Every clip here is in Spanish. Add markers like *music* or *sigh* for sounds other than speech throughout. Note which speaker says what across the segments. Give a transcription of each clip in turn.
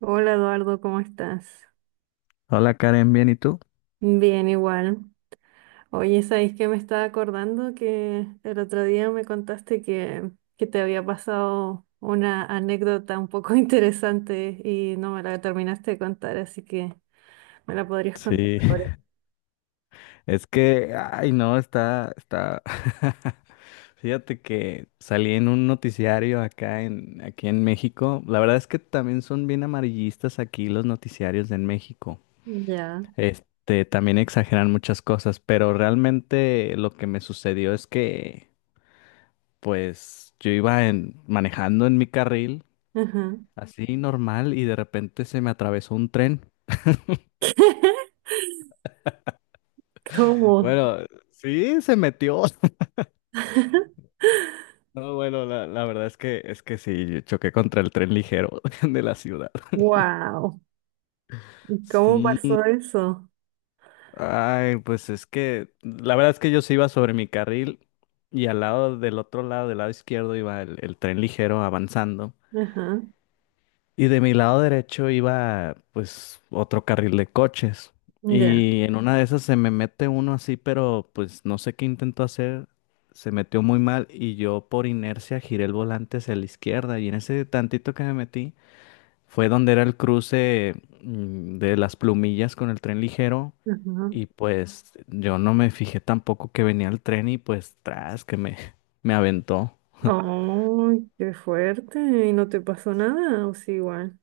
Speaker 1: Hola Eduardo, ¿cómo estás?
Speaker 2: Hola Karen, ¿bien y tú?
Speaker 1: Bien, igual. Oye, ¿sabes que me estaba acordando? Que el otro día me contaste que te había pasado una anécdota un poco *laughs* interesante y no me la terminaste de contar, así que me la podrías contar
Speaker 2: Sí,
Speaker 1: ahora.
Speaker 2: *laughs* es que, ay, no, está. *laughs* Fíjate que salí en un noticiario aquí en México. La verdad es que también son bien amarillistas aquí los noticiarios en México.
Speaker 1: Ya.
Speaker 2: También exageran muchas cosas, pero realmente lo que me sucedió es que, pues, manejando en mi carril,
Speaker 1: Ajá.
Speaker 2: así normal, y de repente se me atravesó un tren.
Speaker 1: *laughs* ¿Cómo?
Speaker 2: Bueno, sí, se metió. *laughs*
Speaker 1: *laughs*
Speaker 2: No, bueno, la verdad es que sí, yo choqué contra el tren ligero *laughs* de la ciudad.
Speaker 1: Wow. ¿Cómo
Speaker 2: Sí,
Speaker 1: pasó eso?
Speaker 2: ay, pues es que la verdad es que yo sí iba sobre mi carril y al lado del otro lado, del lado izquierdo, iba el tren ligero avanzando
Speaker 1: Ajá.
Speaker 2: y de mi lado derecho iba pues otro carril de coches,
Speaker 1: Ya.
Speaker 2: y en una de esas se me mete uno así, pero pues no sé qué intentó hacer, se metió muy mal y yo por inercia giré el volante hacia la izquierda, y en ese tantito que me metí fue donde era el cruce de las plumillas con el tren ligero,
Speaker 1: Ajá.
Speaker 2: y pues yo no me fijé tampoco que venía el tren y pues tras *laughs* me aventó.
Speaker 1: Oh, qué fuerte. ¿Y no te pasó nada? O sí, igual.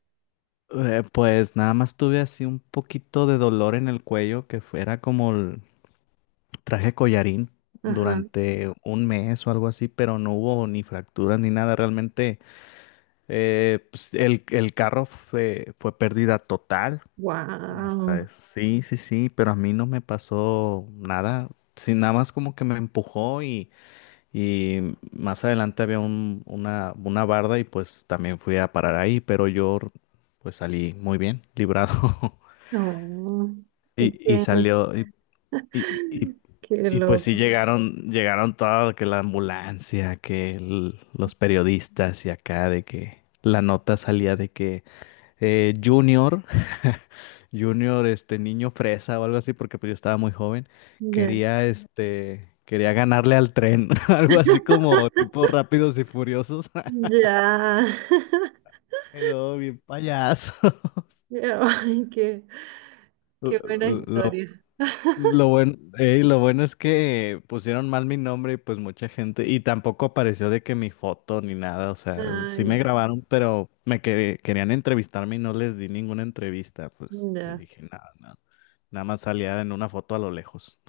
Speaker 2: Pues nada más tuve así un poquito de dolor en el cuello, que fuera como el, traje collarín
Speaker 1: Ajá.
Speaker 2: durante un mes o algo así, pero no hubo ni fracturas ni nada. Realmente pues, el carro fue pérdida total. Hasta
Speaker 1: Wow,
Speaker 2: eso. Sí, sí, sí, pero a mí no me pasó nada. Sí, nada más como que me empujó, y más adelante había una barda y pues también fui a parar ahí, pero yo pues salí muy bien, librado. *laughs*
Speaker 1: no, ¿y
Speaker 2: Y, y
Speaker 1: que,
Speaker 2: salió, y, y,
Speaker 1: *laughs* qué
Speaker 2: y, pues sí
Speaker 1: loco.
Speaker 2: llegaron, llegaron todo, que la ambulancia, que los periodistas y acá de que la nota salía de que Junior, Junior, este niño fresa o algo así, porque pues yo estaba muy joven,
Speaker 1: Ya,
Speaker 2: quería ganarle al tren, *laughs* algo así como tipo Rápidos y Furiosos,
Speaker 1: ya, *laughs*
Speaker 2: *laughs* y luego bien payaso. *laughs*
Speaker 1: Ya, ay, qué,
Speaker 2: Lo,
Speaker 1: qué buena
Speaker 2: lo,
Speaker 1: historia.
Speaker 2: lo
Speaker 1: *laughs*
Speaker 2: bueno, ey, lo bueno es que pusieron mal mi nombre y pues mucha gente, y tampoco apareció de que mi foto ni nada, o sea,
Speaker 1: Ah,
Speaker 2: sí me
Speaker 1: ya,
Speaker 2: grabaron, pero me querían entrevistarme y no les di ninguna entrevista, pues les
Speaker 1: ya.
Speaker 2: dije nada, nada, nada más salía en una foto a lo lejos.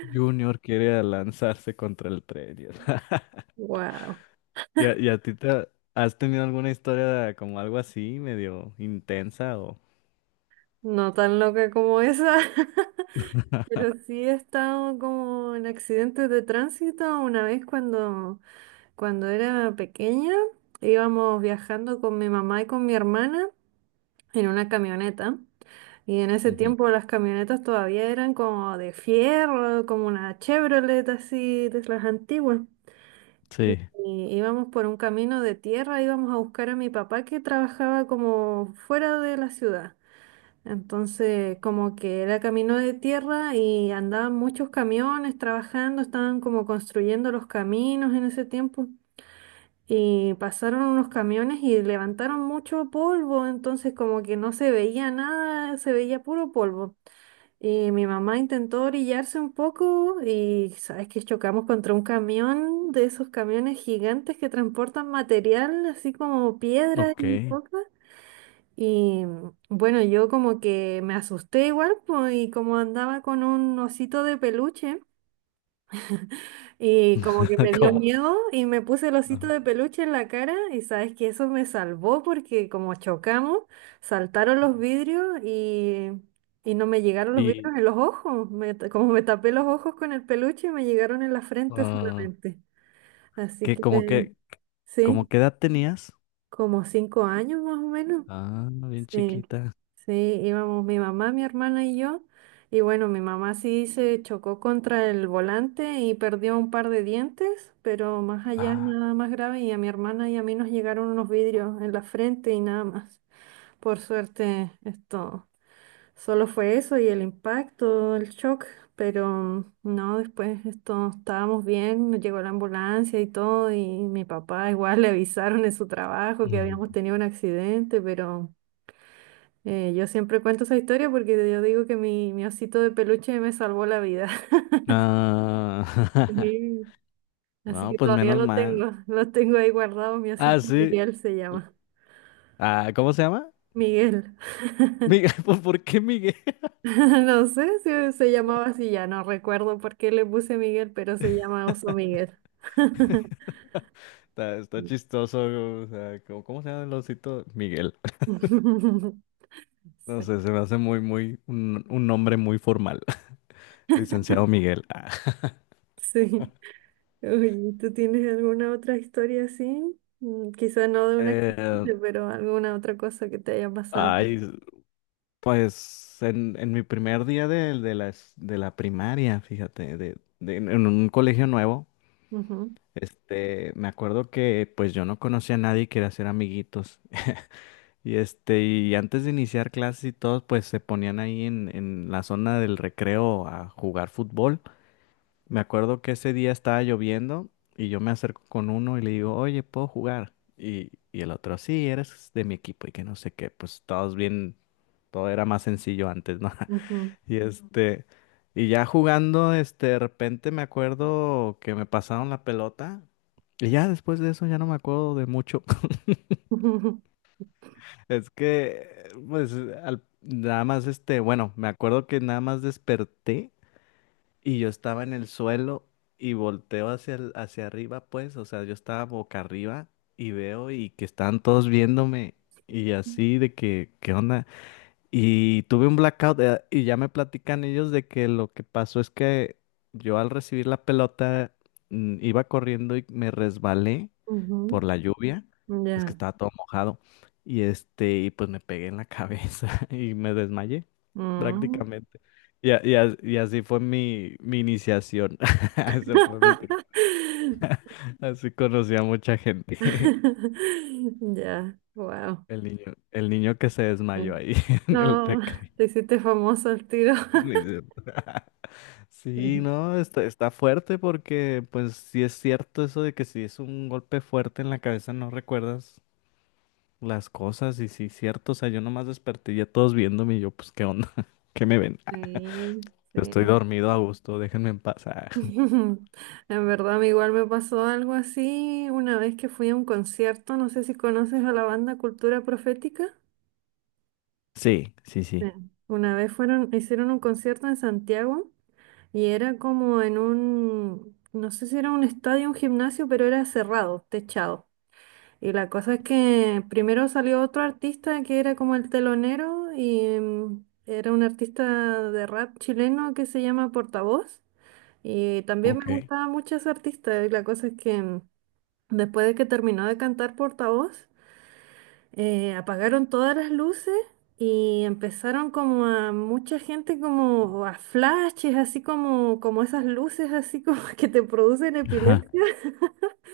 Speaker 2: Junior quiere lanzarse contra el tren. Y, *laughs*
Speaker 1: Wow,
Speaker 2: ¿Y y a ti te has tenido alguna historia como algo así, medio intensa o?
Speaker 1: *laughs* no tan loca como esa, *laughs* pero sí he estado como en accidentes de tránsito una vez cuando era pequeña, íbamos viajando con mi mamá y con mi hermana en una camioneta. Y en ese
Speaker 2: Ujú.
Speaker 1: tiempo las camionetas todavía eran como de fierro, como una Chevrolet así de las antiguas.
Speaker 2: Sí,
Speaker 1: Y íbamos por un camino de tierra, íbamos a buscar a mi papá que trabajaba como fuera de la ciudad. Entonces, como que era camino de tierra y andaban muchos camiones trabajando, estaban como construyendo los caminos en ese tiempo. Y pasaron unos camiones y levantaron mucho polvo, entonces como que no se veía nada, se veía puro polvo. Y mi mamá intentó orillarse un poco y sabes que chocamos contra un camión de esos camiones gigantes que transportan material, así como piedras y
Speaker 2: ok.
Speaker 1: cosas. Y bueno, yo como que me asusté igual, pues, y como andaba con un osito de peluche. Y como que me
Speaker 2: *laughs*
Speaker 1: dio
Speaker 2: Como,
Speaker 1: miedo y me puse el
Speaker 2: ah,
Speaker 1: osito de peluche en la cara y sabes que eso me salvó porque como chocamos, saltaron los vidrios y no me llegaron los
Speaker 2: y
Speaker 1: vidrios en los ojos. Me ta- como me tapé los ojos con el peluche, me llegaron en la frente
Speaker 2: ah,
Speaker 1: solamente. Así que
Speaker 2: que
Speaker 1: sí,
Speaker 2: como qué edad tenías?
Speaker 1: como 5 años más o menos.
Speaker 2: Ah, bien
Speaker 1: Sí,
Speaker 2: chiquita.
Speaker 1: sí, íbamos mi mamá, mi hermana y yo. Y bueno, mi mamá sí se chocó contra el volante y perdió un par de dientes, pero más allá
Speaker 2: Ah.
Speaker 1: nada más grave. Y a mi hermana y a mí nos llegaron unos vidrios en la frente y nada más. Por suerte, esto solo fue eso y el impacto, el shock, pero no, después esto estábamos bien, llegó la ambulancia y todo, y mi papá igual le avisaron en su trabajo que
Speaker 2: Ujú.
Speaker 1: habíamos tenido un accidente, pero... yo siempre cuento esa historia porque yo digo que mi osito de peluche me salvó la vida. *laughs*
Speaker 2: Ah, *laughs*
Speaker 1: Sí. Así
Speaker 2: no,
Speaker 1: que
Speaker 2: pues
Speaker 1: todavía
Speaker 2: menos
Speaker 1: lo
Speaker 2: mal.
Speaker 1: tengo, *laughs* lo tengo ahí guardado, mi
Speaker 2: Ah,
Speaker 1: osito
Speaker 2: sí.
Speaker 1: Miguel se llama.
Speaker 2: Ah, ¿cómo se llama?
Speaker 1: Miguel. *laughs*
Speaker 2: Miguel, *laughs* por qué Miguel?
Speaker 1: No sé si se llamaba así, ya no recuerdo por qué le puse Miguel, pero se llama Oso Miguel. *laughs*
Speaker 2: *laughs* Está chistoso, o sea, cómo se llama el osito? Miguel. No
Speaker 1: Sí.
Speaker 2: sé, se me hace muy, un nombre muy formal. *laughs* Licenciado Miguel. Ah.
Speaker 1: Sí. Oye, ¿tú tienes alguna otra historia así? Quizá no de una
Speaker 2: Eh,
Speaker 1: accidente, pero alguna otra cosa que te haya pasado.
Speaker 2: ay, pues en mi primer día de la primaria, fíjate, en un colegio nuevo,
Speaker 1: Ujú,
Speaker 2: me acuerdo que pues yo no conocía a nadie y quería hacer amiguitos. *laughs* Y antes de iniciar clases y todo, pues se ponían ahí en la zona del recreo a jugar fútbol. Me acuerdo que ese día estaba lloviendo y yo me acerco con uno y le digo, oye, ¿puedo jugar? Y el otro, sí, eres de mi equipo y que no sé qué, pues todos bien, todo era más sencillo antes, ¿no? *laughs*
Speaker 1: ujú.
Speaker 2: Y este, y ya jugando, de repente me acuerdo que me pasaron la pelota y ya después de eso ya no me acuerdo de mucho. *laughs*
Speaker 1: Ujú,
Speaker 2: Es que, pues, nada más, bueno, me acuerdo que nada más desperté. Y yo estaba en el suelo y volteo hacia arriba, pues, o sea, yo estaba boca arriba, y veo y que estaban todos viéndome y así de que, ¿qué onda? Y tuve un blackout, y ya me platican ellos de que lo que pasó es que yo al recibir la pelota iba corriendo y me resbalé por la lluvia.
Speaker 1: ujú,
Speaker 2: Es que
Speaker 1: ya.
Speaker 2: estaba todo mojado. Y pues me pegué en la cabeza *laughs* y me desmayé
Speaker 1: Mm.
Speaker 2: prácticamente. Y así fue mi iniciación. *laughs* Eso fue mi primer-
Speaker 1: *laughs*
Speaker 2: *laughs* Así conocí a mucha gente. *laughs*
Speaker 1: Ya, wow.
Speaker 2: El niño que se desmayó ahí *laughs* en el
Speaker 1: No,
Speaker 2: recreo.
Speaker 1: te hiciste famoso al tiro.
Speaker 2: *laughs* Ni siquiera. Sí,
Speaker 1: *laughs*
Speaker 2: no, está fuerte, porque pues sí es cierto eso de que si es un golpe fuerte en la cabeza no recuerdas las cosas, y sí es cierto, o sea, yo nomás desperté y ya todos viéndome y yo pues qué onda, *laughs* qué me ven. Ah,
Speaker 1: Sí,
Speaker 2: yo estoy
Speaker 1: sí.
Speaker 2: dormido a gusto, déjenme en paz. Ah, *laughs*
Speaker 1: *laughs* En verdad, a mí igual me pasó algo así una vez que fui a un concierto. No sé si conoces a la banda Cultura Profética.
Speaker 2: sí, sí,
Speaker 1: Sí.
Speaker 2: sí.
Speaker 1: Una vez fueron, hicieron un concierto en Santiago. Y era como en un, no sé si era un estadio, un gimnasio, pero era cerrado, techado. Y la cosa es que primero salió otro artista que era como el telonero y era un artista de rap chileno que se llama Portavoz. Y también me
Speaker 2: Ok.
Speaker 1: gustaba mucho ese artista. Y la cosa es que después de que terminó de cantar Portavoz, apagaron todas las luces y empezaron como a mucha gente como a flashes, así como, como esas luces así como *laughs* que te producen
Speaker 2: Ajá.
Speaker 1: epilepsia.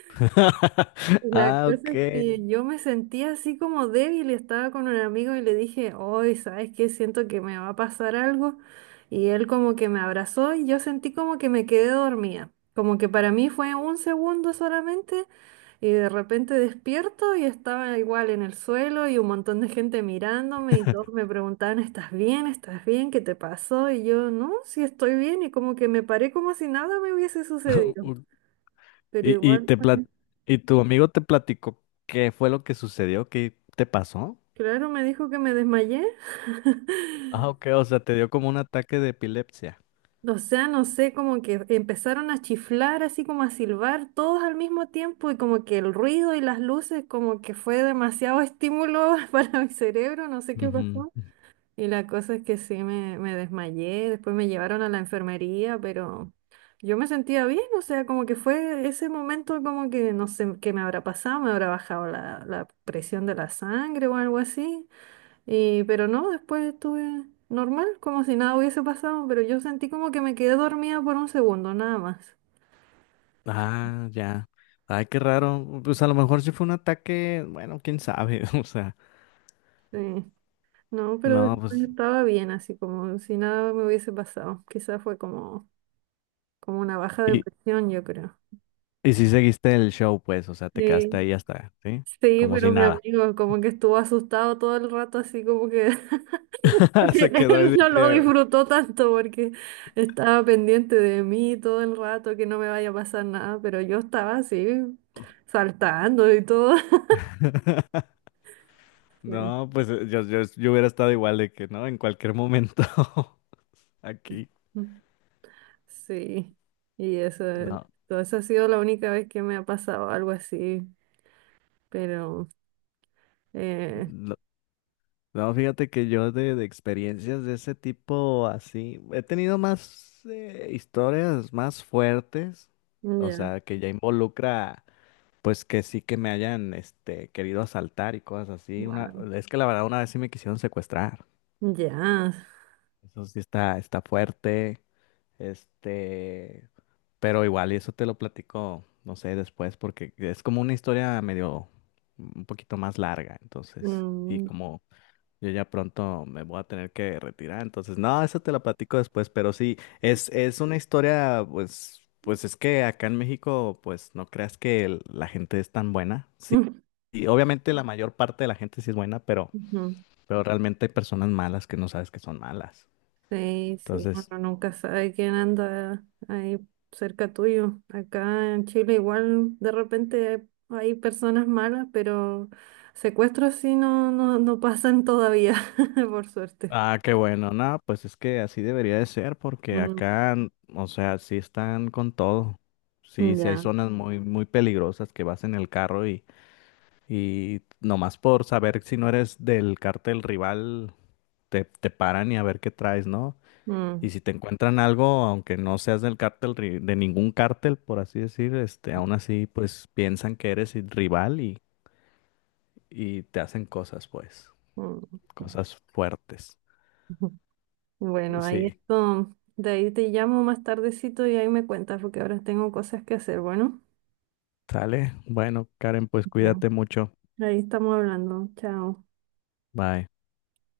Speaker 2: *laughs*
Speaker 1: La
Speaker 2: Ah,
Speaker 1: cosa
Speaker 2: ok.
Speaker 1: es que yo me sentía así como débil y estaba con un amigo y le dije, hoy, ¿sabes qué? Siento que me va a pasar algo. Y él como que me abrazó y yo sentí como que me quedé dormida. Como que para mí fue un segundo solamente y de repente despierto y estaba igual en el suelo y un montón de gente mirándome y todos
Speaker 2: *laughs*
Speaker 1: me preguntaban, ¿estás bien? ¿Estás bien? ¿Qué te pasó? Y yo, no, sí estoy bien y como que me paré como si nada me hubiese sucedido.
Speaker 2: O-
Speaker 1: Pero
Speaker 2: ¿Y,
Speaker 1: igual... fue.
Speaker 2: y tu amigo te platicó qué fue lo que sucedió, qué te pasó?
Speaker 1: Claro, me dijo que me desmayé.
Speaker 2: Ah,
Speaker 1: *laughs*
Speaker 2: ok, o sea, te dio como un ataque de epilepsia.
Speaker 1: O sea, no sé, como que empezaron a chiflar, así como a silbar todos al mismo tiempo y como que el ruido y las luces, como que fue demasiado estímulo *laughs* para mi cerebro, no sé qué
Speaker 2: Ujú.
Speaker 1: pasó. Y la cosa es que sí, me desmayé, después me llevaron a la enfermería, pero yo me sentía bien, o sea, como que fue ese momento como que no sé qué me habrá pasado, me habrá bajado la presión de la sangre o algo así. Y, pero no, después estuve normal, como si nada hubiese pasado, pero yo sentí como que me quedé dormida por un segundo, nada más.
Speaker 2: Ah, ya. Ay, qué raro. Pues a lo mejor sí fue un ataque, bueno, quién sabe. *laughs* O sea,
Speaker 1: Sí. No, pero
Speaker 2: no,
Speaker 1: después
Speaker 2: pues.
Speaker 1: estaba bien, así como si nada me hubiese pasado. Quizás fue como, como una baja
Speaker 2: Y,
Speaker 1: depresión, yo creo.
Speaker 2: y sí seguiste el show, pues, o sea, te quedaste
Speaker 1: Sí.
Speaker 2: ahí hasta, ¿sí?
Speaker 1: Sí,
Speaker 2: Como
Speaker 1: pero
Speaker 2: si
Speaker 1: mi
Speaker 2: nada.
Speaker 1: amigo como que estuvo asustado todo el rato, así como que *laughs*
Speaker 2: *laughs* Se quedó ahí
Speaker 1: él
Speaker 2: de
Speaker 1: no lo
Speaker 2: que.
Speaker 1: disfrutó tanto porque estaba pendiente de mí todo el rato, que no me vaya a pasar nada, pero yo estaba así saltando y todo.
Speaker 2: *laughs*
Speaker 1: Sí,
Speaker 2: No, pues yo hubiera estado igual de que, ¿no? En cualquier momento *laughs* aquí.
Speaker 1: *laughs* sí. Y eso,
Speaker 2: No,
Speaker 1: todo eso ha sido la única vez que me ha pasado algo así, pero eh,
Speaker 2: no, no, fíjate que yo de experiencias de ese tipo así, he tenido más, historias más fuertes, o
Speaker 1: ya,
Speaker 2: sea, que ya involucra, pues que sí que me hayan, querido asaltar y cosas así. Una,
Speaker 1: wow,
Speaker 2: es que la verdad una vez sí me quisieron secuestrar.
Speaker 1: ya.
Speaker 2: Eso sí está fuerte. Este, pero igual, y eso te lo platico, no sé, después, porque es como una historia medio, un poquito más larga. Entonces, y
Speaker 1: Mm,
Speaker 2: como yo ya pronto me voy a tener que retirar. Entonces, no, eso te lo platico después, pero sí, es una historia, pues, pues es que acá en México, pues no creas que la gente es tan buena.
Speaker 1: *laughs*
Speaker 2: Sí,
Speaker 1: mm,
Speaker 2: y obviamente la mayor parte de la gente sí es buena,
Speaker 1: ujú.
Speaker 2: pero realmente hay personas malas que no sabes que son malas.
Speaker 1: Sí, sí, uno
Speaker 2: Entonces,
Speaker 1: nunca sabe quién anda ahí cerca tuyo. Acá en Chile igual de repente hay personas malas, pero secuestros sí no, no, no pasan todavía, *laughs* por suerte.
Speaker 2: ah, qué bueno, no, pues es que así debería de ser, porque
Speaker 1: Mm,
Speaker 2: acá, o sea, sí están con todo. Sí, sí hay
Speaker 1: ya.
Speaker 2: zonas muy peligrosas que vas en el carro, y nomás por saber si no eres del cártel rival, te paran y a ver qué traes, ¿no?
Speaker 1: Mm,
Speaker 2: Y si te encuentran algo, aunque no seas del cártel, de ningún cártel, por así decir, aún así, pues piensan que eres el rival, y te hacen cosas, pues,
Speaker 1: mm.
Speaker 2: cosas fuertes.
Speaker 1: *laughs* Bueno, ahí
Speaker 2: Sí,
Speaker 1: esto, de ahí te llamo más tardecito y ahí me cuentas porque ahora tengo cosas que hacer. Bueno,
Speaker 2: sale. Bueno, Karen, pues
Speaker 1: no.
Speaker 2: cuídate mucho.
Speaker 1: Ahí estamos hablando. Chao.
Speaker 2: Bye.